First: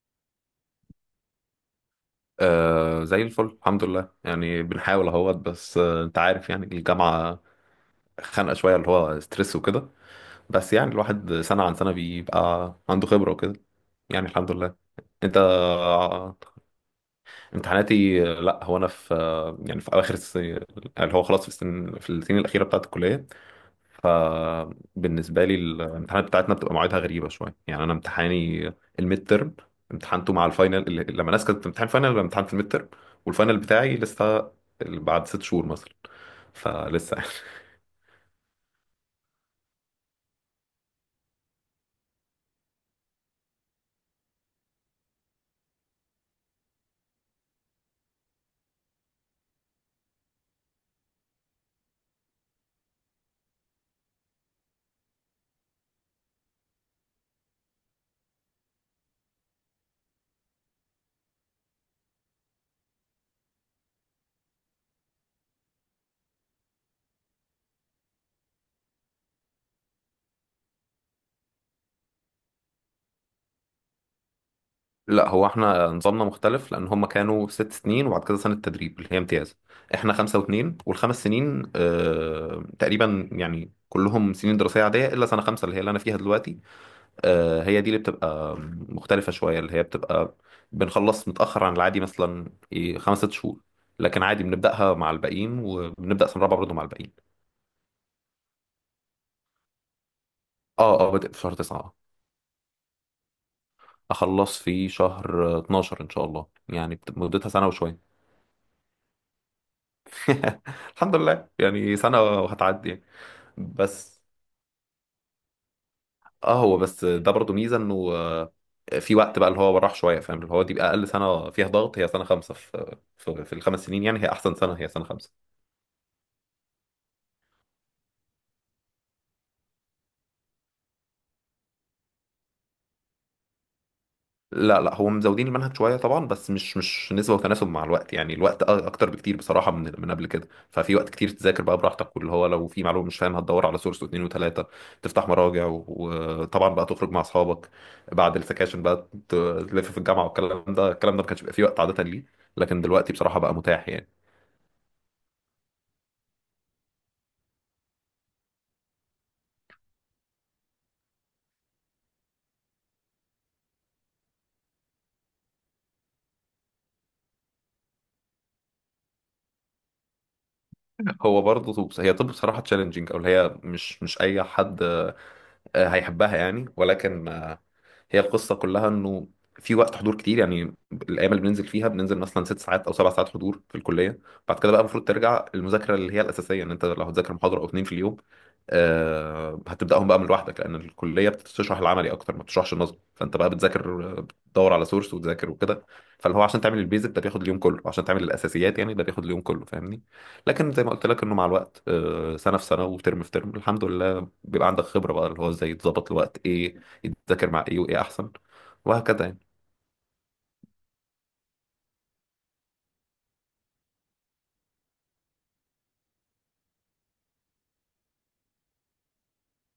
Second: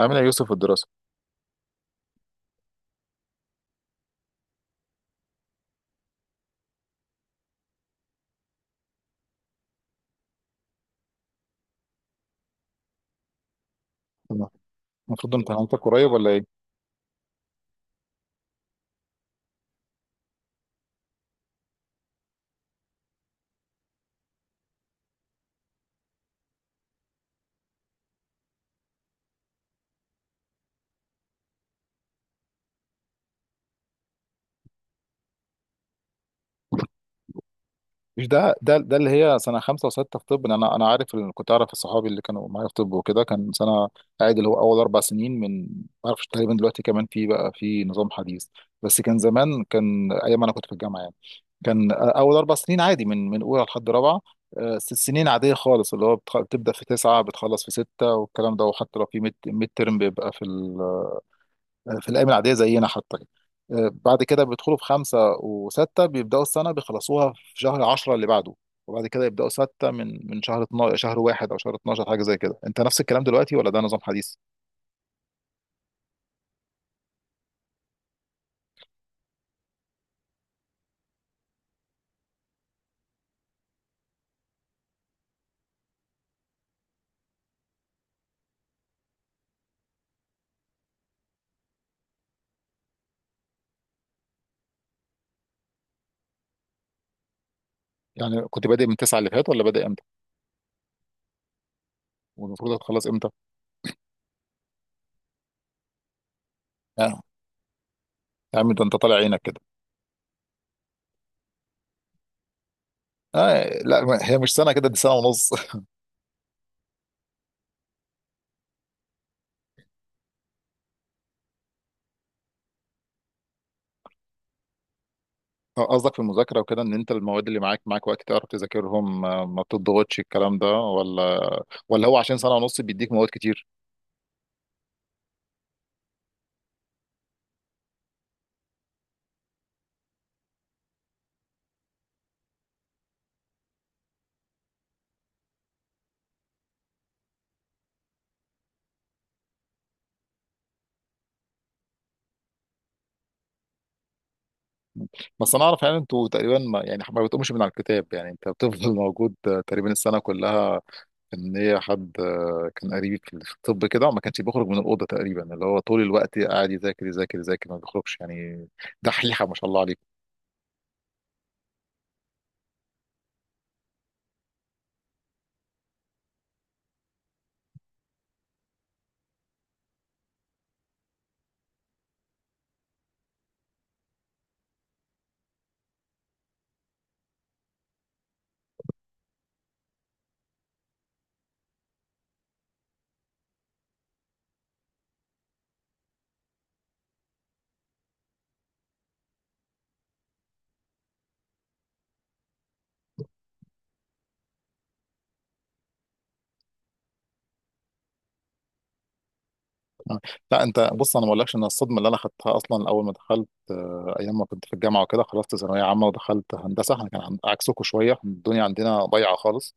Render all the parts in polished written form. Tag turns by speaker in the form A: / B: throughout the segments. A: عامل ايه يا يوسف في الدراسه؟
B: آه، زي الفل الحمد لله. يعني بنحاول اهوت. بس انت عارف، يعني الجامعة خانقة شوية اللي هو ستريس وكده. بس يعني الواحد سنة عن سنة بيبقى عنده خبرة وكده. يعني
A: تمام.
B: الحمد لله.
A: المفروض
B: انت،
A: امتحاناتك قريب ولا ايه؟
B: امتحاناتي لا، هو انا في يعني في اواخر السنة، اللي هو خلاص في السنين الأخيرة بتاعت الكلية. فبالنسبة لي الامتحانات بتاعتنا بتبقى مواعيدها غريبة شوية. يعني أنا امتحاني الميد ترم امتحانته مع الفاينل. لما الناس كانت بتمتحن فاينل أنا امتحان في الميد ترم، والفاينل بتاعي لسه بعد 6 شهور مثلا. فلسه يعني
A: مش ده اللي هي سنه خمسه وسته في طب، إن انا عارف، إن كنت اعرف صحابي اللي كانوا معايا في طب وكده، كان سنه قاعد اللي هو اول اربع سنين. ما اعرفش تقريبا دلوقتي، كمان في بقى في نظام حديث، بس كان زمان، كان ايام انا كنت في الجامعه يعني، كان اول اربع سنين عادي من اولى لحد رابعه. ست سنين عاديه خالص، اللي هو بتبدا في تسعه بتخلص في سته والكلام ده، وحتى لو في ميد ترم بيبقى في الايام العاديه زينا حتى. بعد كده بيدخلوا في خمسه وسته، بيبداوا السنه بيخلصوها في شهر 10 اللي بعده، وبعد كده يبداوا سته من شهر 12، شهر واحد او شهر 12، حاجه زي كده. انت نفس الكلام دلوقتي ولا ده نظام حديث؟
B: لا، هو احنا نظامنا مختلف لأن هم كانوا ست سنين وبعد كده سنة تدريب اللي هي امتياز. احنا 5 و2، والخمس سنين تقريبا يعني كلهم سنين دراسية عادية إلا سنة خمسة اللي هي اللي أنا فيها دلوقتي. هي دي اللي بتبقى مختلفة شوية، اللي هي بتبقى بنخلص متأخر عن العادي مثلا إيه، 5 6 شهور. لكن عادي بنبدأها مع الباقيين، وبنبدأ سنة رابعة برضه مع الباقيين.
A: يعني كنت بادئ من تسعه اللي فات، ولا بادئ امتى؟
B: اه، اه، بادئ في شهر تسعة. آه.
A: والمفروض هتخلص امتى؟
B: أخلص في شهر 12 إن شاء الله. يعني
A: آه.
B: مدتها سنة وشوية.
A: يا عم ده انت طالع عينك كده.
B: الحمد لله، يعني سنة وهتعدي يعني.
A: آه، لا ما-
B: بس
A: هي مش سنه كده، دي سنه ونص.
B: اه هو بس ده برضه ميزة إنه في وقت بقى اللي هو راح شوية، فاهم، اللي هو دي بقى أقل سنة فيها ضغط هي سنة خمسة في ال5 سنين. يعني هي أحسن سنة هي سنة خمسة.
A: قصدك في المذاكره وكده، ان انت المواد اللي معاك وقت تعرف تذاكرهم، ما بتضغطش الكلام ده، ولا ولا هو عشان سنه ونص بيديك مواد كتير؟
B: لا، لا، هو مزودين المنهج شويه طبعا، بس مش نسبه وتناسب مع الوقت. يعني الوقت اكتر بكتير بصراحه من قبل كده. ففي وقت كتير تذاكر بقى براحتك، واللي هو لو في معلومه مش فاهمها تدور على سورس واثنين وثلاثه، تفتح مراجع، وطبعا بقى تخرج مع اصحابك بعد السكاشن بقى، تلف في الجامعه والكلام ده الكلام ده ما كانش بيبقى فيه وقت عاده ليه، لكن دلوقتي بصراحه بقى متاح يعني.
A: بس انا اعرف يعني انتوا تقريبا ما بتقومش من على الكتاب، يعني انت بتفضل موجود تقريبا السنه كلها. ان هي حد كان قريب في الطب كده وما كانش بيخرج من الاوضه، تقريبا اللي هو طول الوقت قاعد يذاكر يذاكر يذاكر، ما بيخرجش يعني. دحيحه ما شاء الله عليك.
B: هو برضه طب، هي طب بصراحة تشالنجينج، او اللي هي مش اي حد هيحبها يعني. ولكن هي القصة كلها انه في وقت حضور كتير. يعني الايام اللي بننزل فيها بننزل مثلا 6 ساعات او 7 ساعات حضور في الكلية. بعد كده بقى المفروض ترجع المذاكرة اللي هي الاساسية، ان انت لو هتذاكر محاضرة او اتنين في اليوم هتبداهم بقى من لوحدك، لان الكليه بتشرح العملي اكتر ما بتشرحش النظري. فانت بقى بتذاكر، بتدور على سورس وتذاكر وكده. فاللي هو عشان تعمل البيزك ده بياخد اليوم كله، وعشان تعمل الاساسيات يعني ده بياخد اليوم كله، فاهمني. لكن زي ما قلت لك، انه مع الوقت سنه في سنه وترم في ترم، الحمد لله بيبقى عندك خبره بقى، اللي هو ازاي تظبط الوقت، ايه يتذاكر مع ايه، وايه احسن، وهكذا يعني.
A: لا انت بص، انا ما اقولكش ان الصدمه اللي انا خدتها اصلا اول ما دخلت، ايام ما كنت في الجامعه وكده، خلصت ثانويه عامه ودخلت هندسه، احنا كان عكسكم شويه، الدنيا عندنا ضايعه خالص.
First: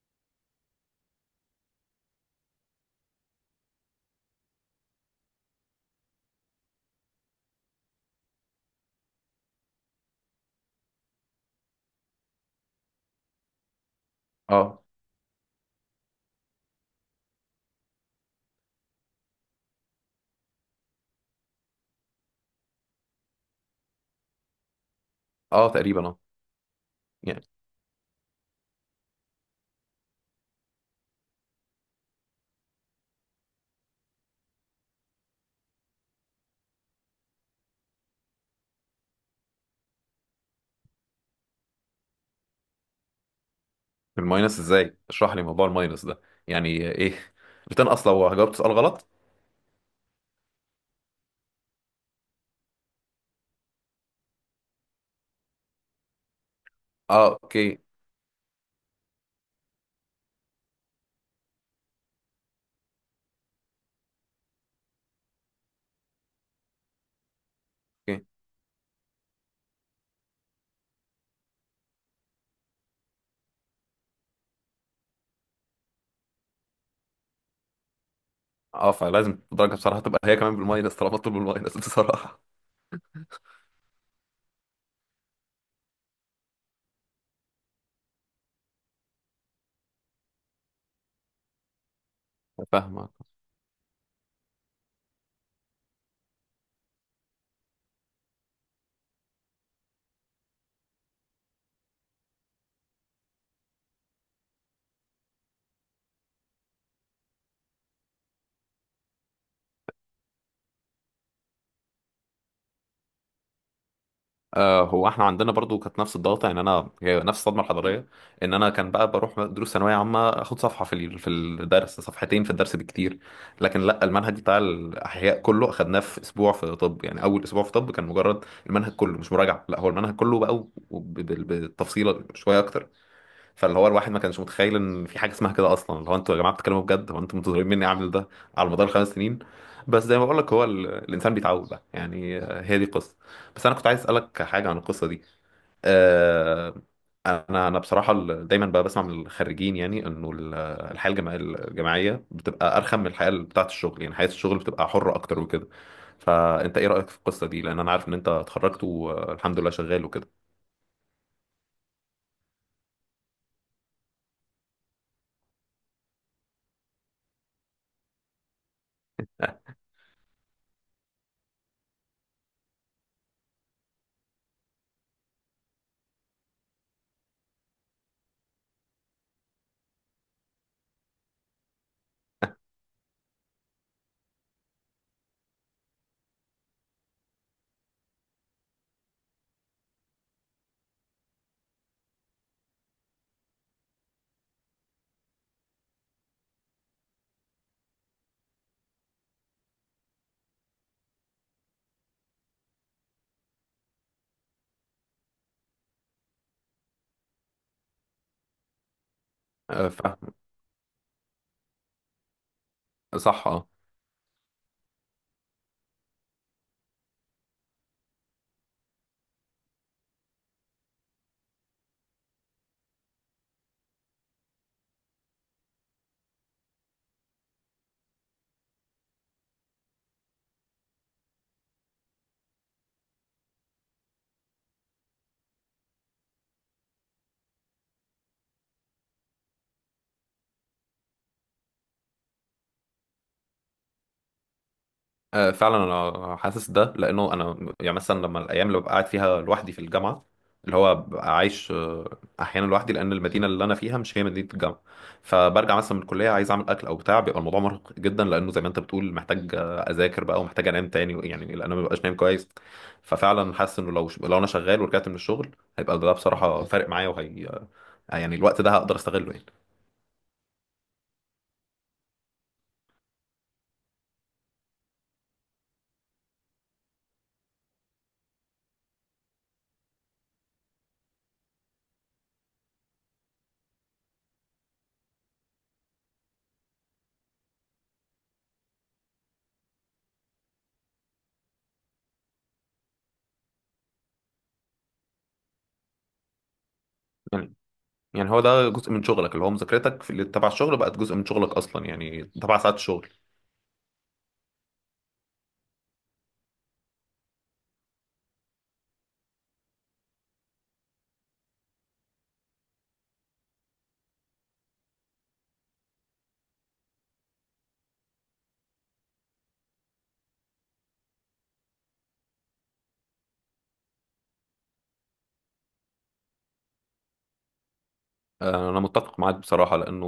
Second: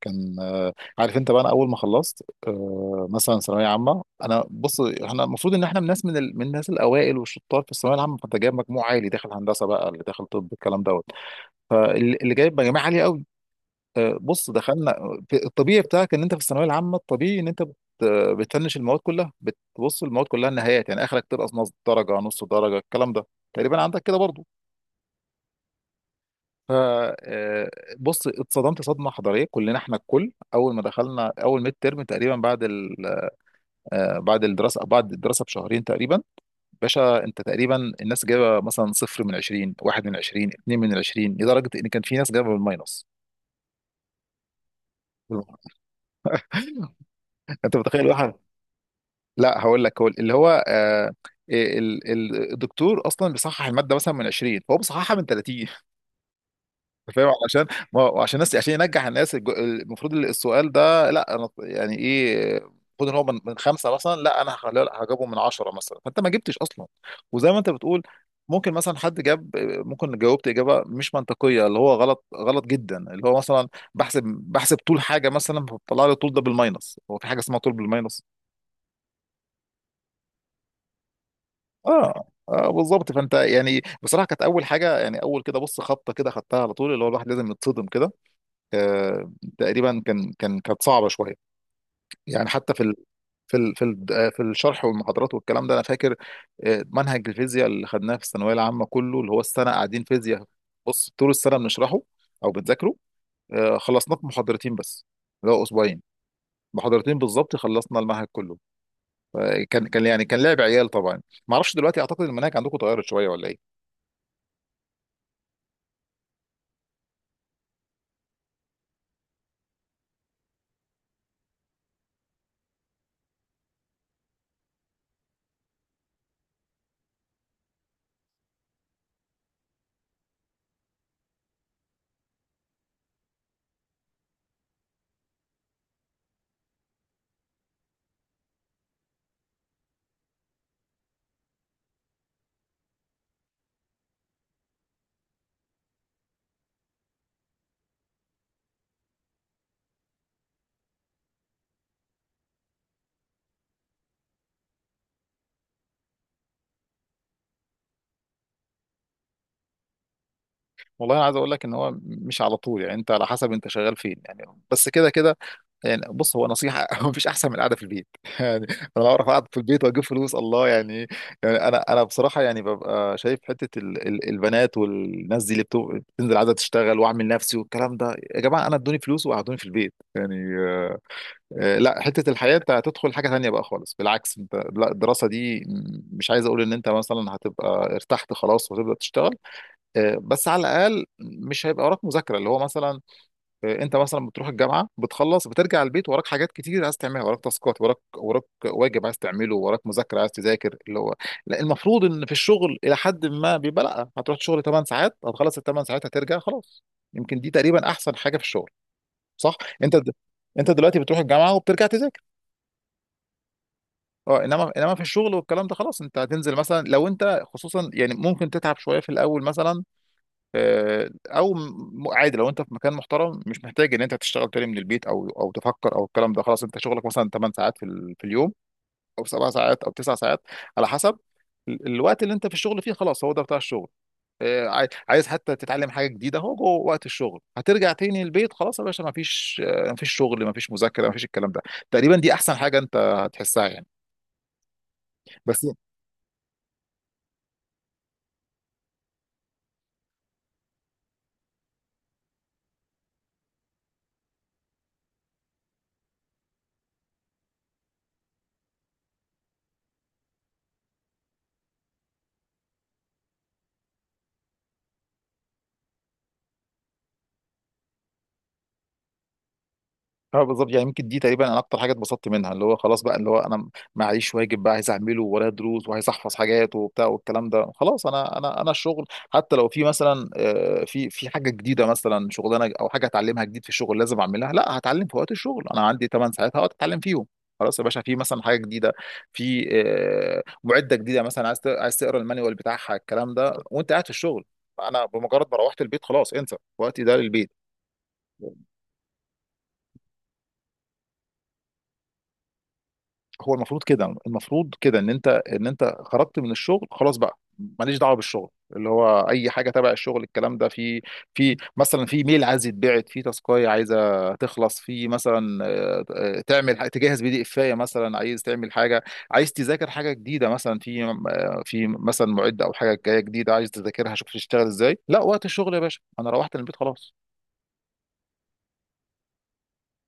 A: كان، عارف انت بقى، انا اول ما خلصت مثلا ثانويه عامه، انا بص، احنا المفروض ان احنا من الناس، من الناس الاوائل والشطار في الثانويه العامه، فانت جايب مجموع عالي داخل هندسه بقى، اللي داخل طب الكلام دوت، فاللي جايب مجاميع عاليه قوي. بص
B: اه،
A: دخلنا، الطبيعي بتاعك ان انت في الثانويه العامه، الطبيعي ان انت بتفنش المواد كلها، بتبص المواد كلها النهايات، يعني اخرك تنقص نص درجه، نص درجه الكلام ده تقريبا عندك كده برضه.
B: اه، تقريبا، اه. يعني
A: فبص، اتصدمت صدمه حضاريه، كلنا احنا الكل اول ما دخلنا اول ميد ترم تقريبا، بعد الدراسه بشهرين تقريبا. باشا، انت تقريبا الناس جايبه مثلا صفر من 20، واحد من 20، اتنين من 20، لدرجه ان كان في ناس جايبه بالماينس.
B: الماينس ازاي؟ اشرح لي موضوع الماينس ده. يعني ايه؟
A: انت متخيل
B: بتنقص
A: واحد؟
B: لو جاوبت سؤال غلط؟
A: لا هقول لك، هو اللي هو الدكتور اصلا بيصحح الماده مثلا من 20، فهو بيصححها من 30. فاهم؟
B: اه،
A: علشان،
B: اوكي،
A: ما هو عشان الناس، عشان ينجح الناس، المفروض السؤال ده، لا انا يعني ايه، المفروض ان هو من خمسه مثلا، لا انا هخليه- لا، هجيبه من عشره مثلا، فانت ما جبتش اصلا. وزي ما انت بتقول،
B: اوكي.
A: ممكن مثلا حد جاب، ممكن جاوبت اجابه مش منطقيه، اللي هو غلط، غلط جدا، اللي هو مثلا بحسب طول حاجه مثلا، فطلع لي الطول ده بالماينس، هو في حاجه اسمها طول بالماينس؟
B: اه، فلازم الدرجه بصراحه تبقى هي كمان بالماينس طالما مطلوب بالماينس
A: اه
B: بصراحه.
A: اه بالظبط. فانت يعني بصراحه كانت اول حاجه، يعني اول كده بص، خبطه كده خدتها على طول، اللي هو الواحد لازم يتصدم كده. آه، تقريبا كانت صعبه شويه. يعني حتى
B: فاهمك.
A: في ال في الشرح والمحاضرات والكلام ده، انا فاكر منهج الفيزياء اللي خدناه في الثانويه العامه كله، اللي هو السنه قاعدين فيزياء، بص طول السنه بنشرحه او بنذاكره، خلصناه في محاضرتين بس، اللي هو اسبوعين، محاضرتين بالظبط خلصنا المنهج كله. فكان، كان لعب عيال طبعا. ما اعرفش دلوقتي، اعتقد المناهج عندكم اتغيرت شويه ولا ايه؟
B: هو احنا عندنا برضو كانت نفس الضغطه. يعني انا هي نفس الصدمه الحضاريه، ان انا كان بقى بروح دروس ثانويه عامه اخد صفحه في الدرس، صفحتين في الدرس بكتير. لكن لا، المنهج بتاع الاحياء كله اخدناه في اسبوع في طب. يعني اول اسبوع في طب كان مجرد المنهج كله، مش مراجعه، لا هو المنهج كله بقى، بالتفصيل شويه اكتر. فاللي هو الواحد ما كانش متخيل ان في حاجه اسمها كده اصلا، اللي هو انتوا يا جماعه بتتكلموا بجد؟ هو انتوا منتظرين مني اعمل ده على مدار ال5 سنين؟ بس زي ما بقول لك، هو الانسان بيتعود بقى يعني. هي دي القصه. بس انا كنت عايز اسالك حاجه عن القصه دي. آه، انا بصراحه دايما بقى بسمع من الخريجين، يعني انه الحياه الجامعيه بتبقى ارخم من الحياه بتاعه الشغل. يعني حياه الشغل بتبقى حره اكتر وكده. فانت ايه رايك في القصه دي؟ لان انا عارف ان انت اتخرجت، والحمد لله شغال وكده.
A: والله انا عايز اقول لك ان هو مش على طول يعني، انت على حسب انت شغال فين يعني، بس كده كده. يعني بص، هو نصيحة هو مفيش أحسن من القعدة في البيت. يعني أنا بعرف أقعد في البيت وأجيب فلوس، الله يعني. يعني أنا بصراحة يعني ببقى شايف حتة ال البنات والناس دي اللي بتنزل عايزة تشتغل وأعمل نفسي والكلام ده، يا جماعة أنا ادوني فلوس وقعدوني في البيت يعني. لا حتة الحياة، أنت هتدخل حاجة تانية بقى خالص، بالعكس أنت، لا الدراسة دي مش عايز أقول إن أنت مثلا هتبقى ارتحت خلاص وتبدأ تشتغل، بس على الأقل مش هيبقى وراك مذاكرة، اللي هو مثلا انت مثلا بتروح الجامعه بتخلص بترجع البيت، وراك حاجات كتير عايز تعملها، وراك تاسكات، وراك واجب عايز تعمله، وراك مذاكره عايز تذاكر اللي هو. لا المفروض ان في الشغل الى حد ما بيبقى لا، هتروح الشغل 8 ساعات هتخلص ال 8 ساعات هترجع خلاص، يمكن دي تقريبا احسن حاجه في الشغل. صح؟
B: آه،
A: انت د... انت دلوقتي بتروح الجامعه وبترجع تذاكر،
B: صح، اه.
A: اه. انما في الشغل والكلام ده، خلاص انت هتنزل مثلا، لو انت خصوصا يعني ممكن تتعب شويه في الاول مثلا، عادي لو انت في مكان محترم مش محتاج ان انت تشتغل تاني من البيت او تفكر او الكلام ده، خلاص انت شغلك مثلا 8 ساعات في اليوم، او 7 ساعات او 9 ساعات على حسب، الوقت اللي انت في الشغل فيه خلاص، هو ده بتاع الشغل. عايز حتى تتعلم حاجه جديده، هو جوه وقت الشغل، هترجع تاني البيت، خلاص يا باشا، ما فيش ما فيش شغل، ما فيش مذاكره، ما فيش الكلام ده، تقريبا دي احسن حاجه انت هتحسها يعني.
B: آه،
A: بس
B: فعلا. انا حاسس ده لانه انا، يعني مثلا لما الايام اللي ببقى قاعد فيها لوحدي في الجامعه، اللي هو ببقى عايش احيانا لوحدي لان المدينه اللي انا فيها مش هي مدينه الجامعه. فبرجع مثلا من الكليه عايز اعمل اكل او بتاع، بيبقى الموضوع مرهق جدا لانه زي ما انت بتقول محتاج اذاكر بقى ومحتاج انام تاني، يعني لان انا ما ببقاش نايم كويس. ففعلا حاسس انه لو انا شغال ورجعت من الشغل، هيبقى ده بصراحه فارق معايا. وهي يعني الوقت ده هقدر استغله يعني.
A: اه بالظبط يعني، يمكن دي تقريبا انا اكتر حاجه اتبسطت منها، اللي هو خلاص بقى، اللي هو انا معيش واجب بقى عايز اعمله ورايا، دروس وعايز احفظ حاجات وبتاع والكلام ده، خلاص، انا الشغل حتى لو في مثلا في حاجه جديده مثلا، شغلانه او حاجه اتعلمها جديد في الشغل لازم اعملها، لا هتعلم في وقت الشغل، انا عندي 8 ساعات هقعد اتعلم فيهم، خلاص يا باشا. في مثلا حاجه جديده، في معده جديده مثلا، عايز عايز تقرا المانيوال بتاعها، الكلام ده وانت قاعد في الشغل، انا بمجرد ما روحت البيت خلاص انسى، وقتي ده للبيت.
B: يعني هو ده جزء من شغلك، اللي هو مذاكرتك في اللي تبع الشغل بقت جزء من شغلك اصلا، يعني تبع ساعات الشغل.
A: هو المفروض كده، المفروض كده ان انت، خرجت من الشغل خلاص بقى ماليش دعوه بالشغل، اللي هو اي حاجه تبع الشغل الكلام ده، في مثلا في ميل عايز يتبعت، في تاسكايه عايزه تخلص، في مثلا تعمل تجهز بي دي افايه مثلا، عايز تعمل حاجه، عايز تذاكر حاجه جديده مثلا، في في مثلا معده او حاجه جايه جديده عايز تذاكرها، شوف تشتغل ازاي، لا وقت الشغل يا باشا، انا روحت البيت خلاص.
B: انا متفق معاك بصراحه، لانه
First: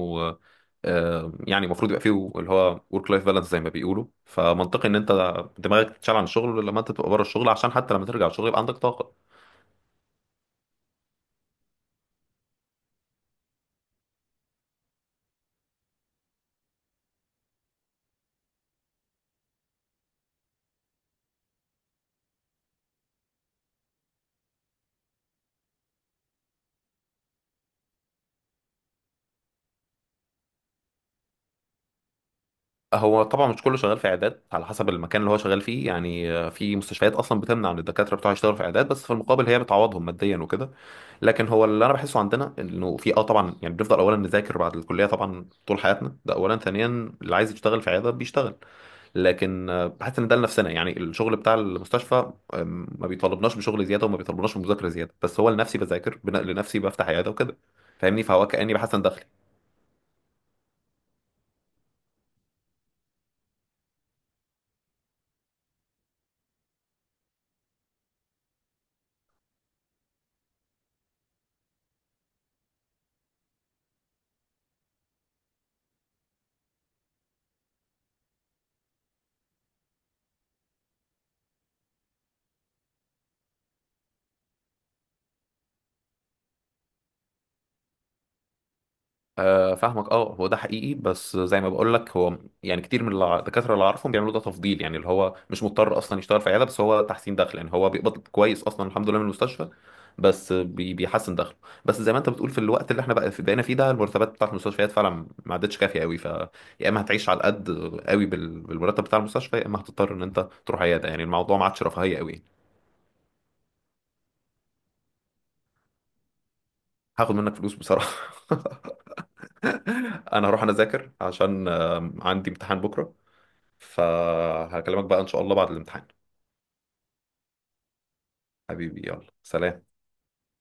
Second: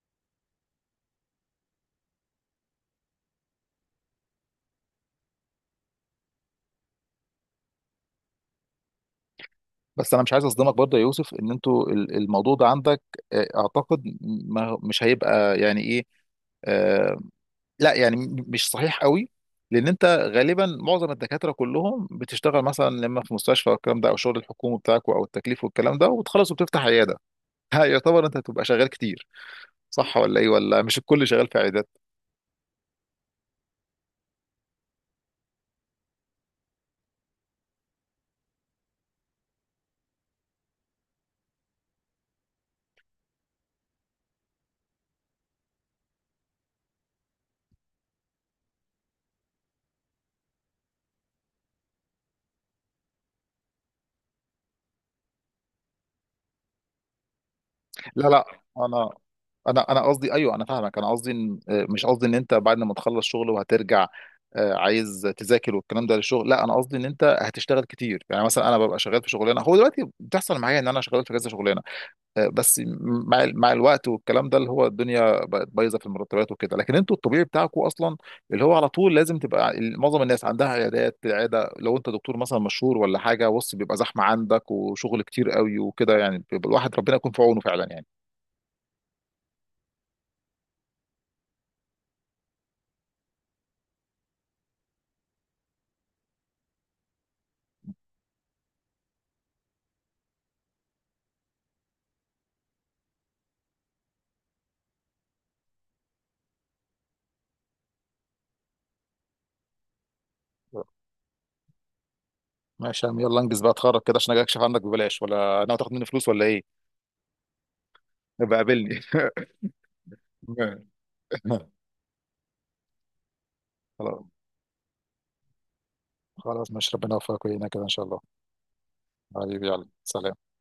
B: يعني المفروض يبقى فيه اللي هو ورك لايف بالانس زي ما بيقولوا. فمنطقي ان انت دماغك تتشال عن الشغل لما انت تبقى بره الشغل، عشان حتى لما ترجع الشغل يبقى عندك طاقه.
A: بس انا مش عايز اصدمك برضه يا يوسف، ان انتوا الموضوع ده عندك اعتقد ما مش هيبقى يعني ايه، آه، لا يعني مش صحيح قوي، لان انت غالبا معظم الدكاتره كلهم بتشتغل مثلا لما في مستشفى والكلام ده، او شغل الحكومي بتاعك او التكليف والكلام ده، وبتخلص وبتفتح عياده. ها، يعتبر انت هتبقى شغال كتير، صح ولا ايه؟ ولا مش الكل شغال في عيادات؟
B: هو طبعا مش كله شغال في عيادات، على حسب المكان اللي هو شغال فيه يعني. في مستشفيات اصلا بتمنع ان الدكاتره بتوعها يشتغلوا في عيادات، بس في المقابل هي بتعوضهم ماديا وكده. لكن هو اللي انا بحسه عندنا انه في طبعا، يعني بنفضل اولا نذاكر بعد الكليه طبعا طول حياتنا ده اولا. ثانيا، اللي عايز يشتغل في عياده بيشتغل، لكن بحس ان ده لنفسنا. يعني الشغل بتاع المستشفى ما بيطالبناش بشغل زياده وما بيطالبناش بمذاكره زياده، بس هو لنفسي بذاكر، لنفسي بفتح عياده وكده فاهمني.
A: لا لا،
B: فهو كاني بحسن
A: انا
B: دخل.
A: انا قصدي ايوه، انا فاهمك، انا قصدي مش قصدي ان انت بعد ما تخلص شغل وهترجع عايز تذاكر والكلام ده للشغل، لا انا قصدي ان انت هتشتغل كتير، يعني مثلا انا ببقى شغال في شغلانه، هو دلوقتي بتحصل معايا ان انا شغال في كذا شغلانه، بس مع الوقت والكلام ده، اللي هو الدنيا بقت بايظه في المرتبات وكده، لكن انتوا الطبيعي بتاعكم اصلا، اللي هو على طول لازم تبقى معظم الناس عندها عيادات، العياده لو انت دكتور مثلا مشهور ولا حاجه، بص بيبقى زحمه عندك وشغل كتير قوي وكده، يعني بيبقى الواحد ربنا يكون في عونه فعلا يعني.
B: آه، فاهمك، اه. هو ده حقيقي. بس زي ما بقول لك، هو يعني كتير من الدكاتره اللي اعرفهم بيعملوا ده تفضيل. يعني اللي هو مش مضطر اصلا يشتغل في عياده، بس هو تحسين دخل. يعني هو بيقبض كويس اصلا الحمد لله من المستشفى، بس بيحسن دخله. بس زي ما انت بتقول، في الوقت اللي احنا بقى بقينا فيه ده، المرتبات بتاعت المستشفيات فعلا ما عادتش كافيه قوي. ف يا اما هتعيش على القد قوي بالمرتب بتاع المستشفى، يا اما هتضطر ان انت تروح عياده. يعني الموضوع ما عادش رفاهيه قوي.
A: ماشي يا عم، يلا انجز بقى اتخرج كده، عشان اجي اكشف عندك ببلاش ولا ناوي تاخد مني فلوس ولا ايه؟
B: هاخد منك فلوس بصراحه.
A: يبقى قابلني.
B: انا هروح، انا اذاكر عشان عندي امتحان بكره.
A: خلاص،
B: فهكلمك بقى إن شاء الله بعد الامتحان.
A: خلاص ماشي، ربنا يوفقك ويعينك كده ان شاء الله.
B: حبيبي، يلا
A: حبيبي يلا
B: سلام.
A: سلام.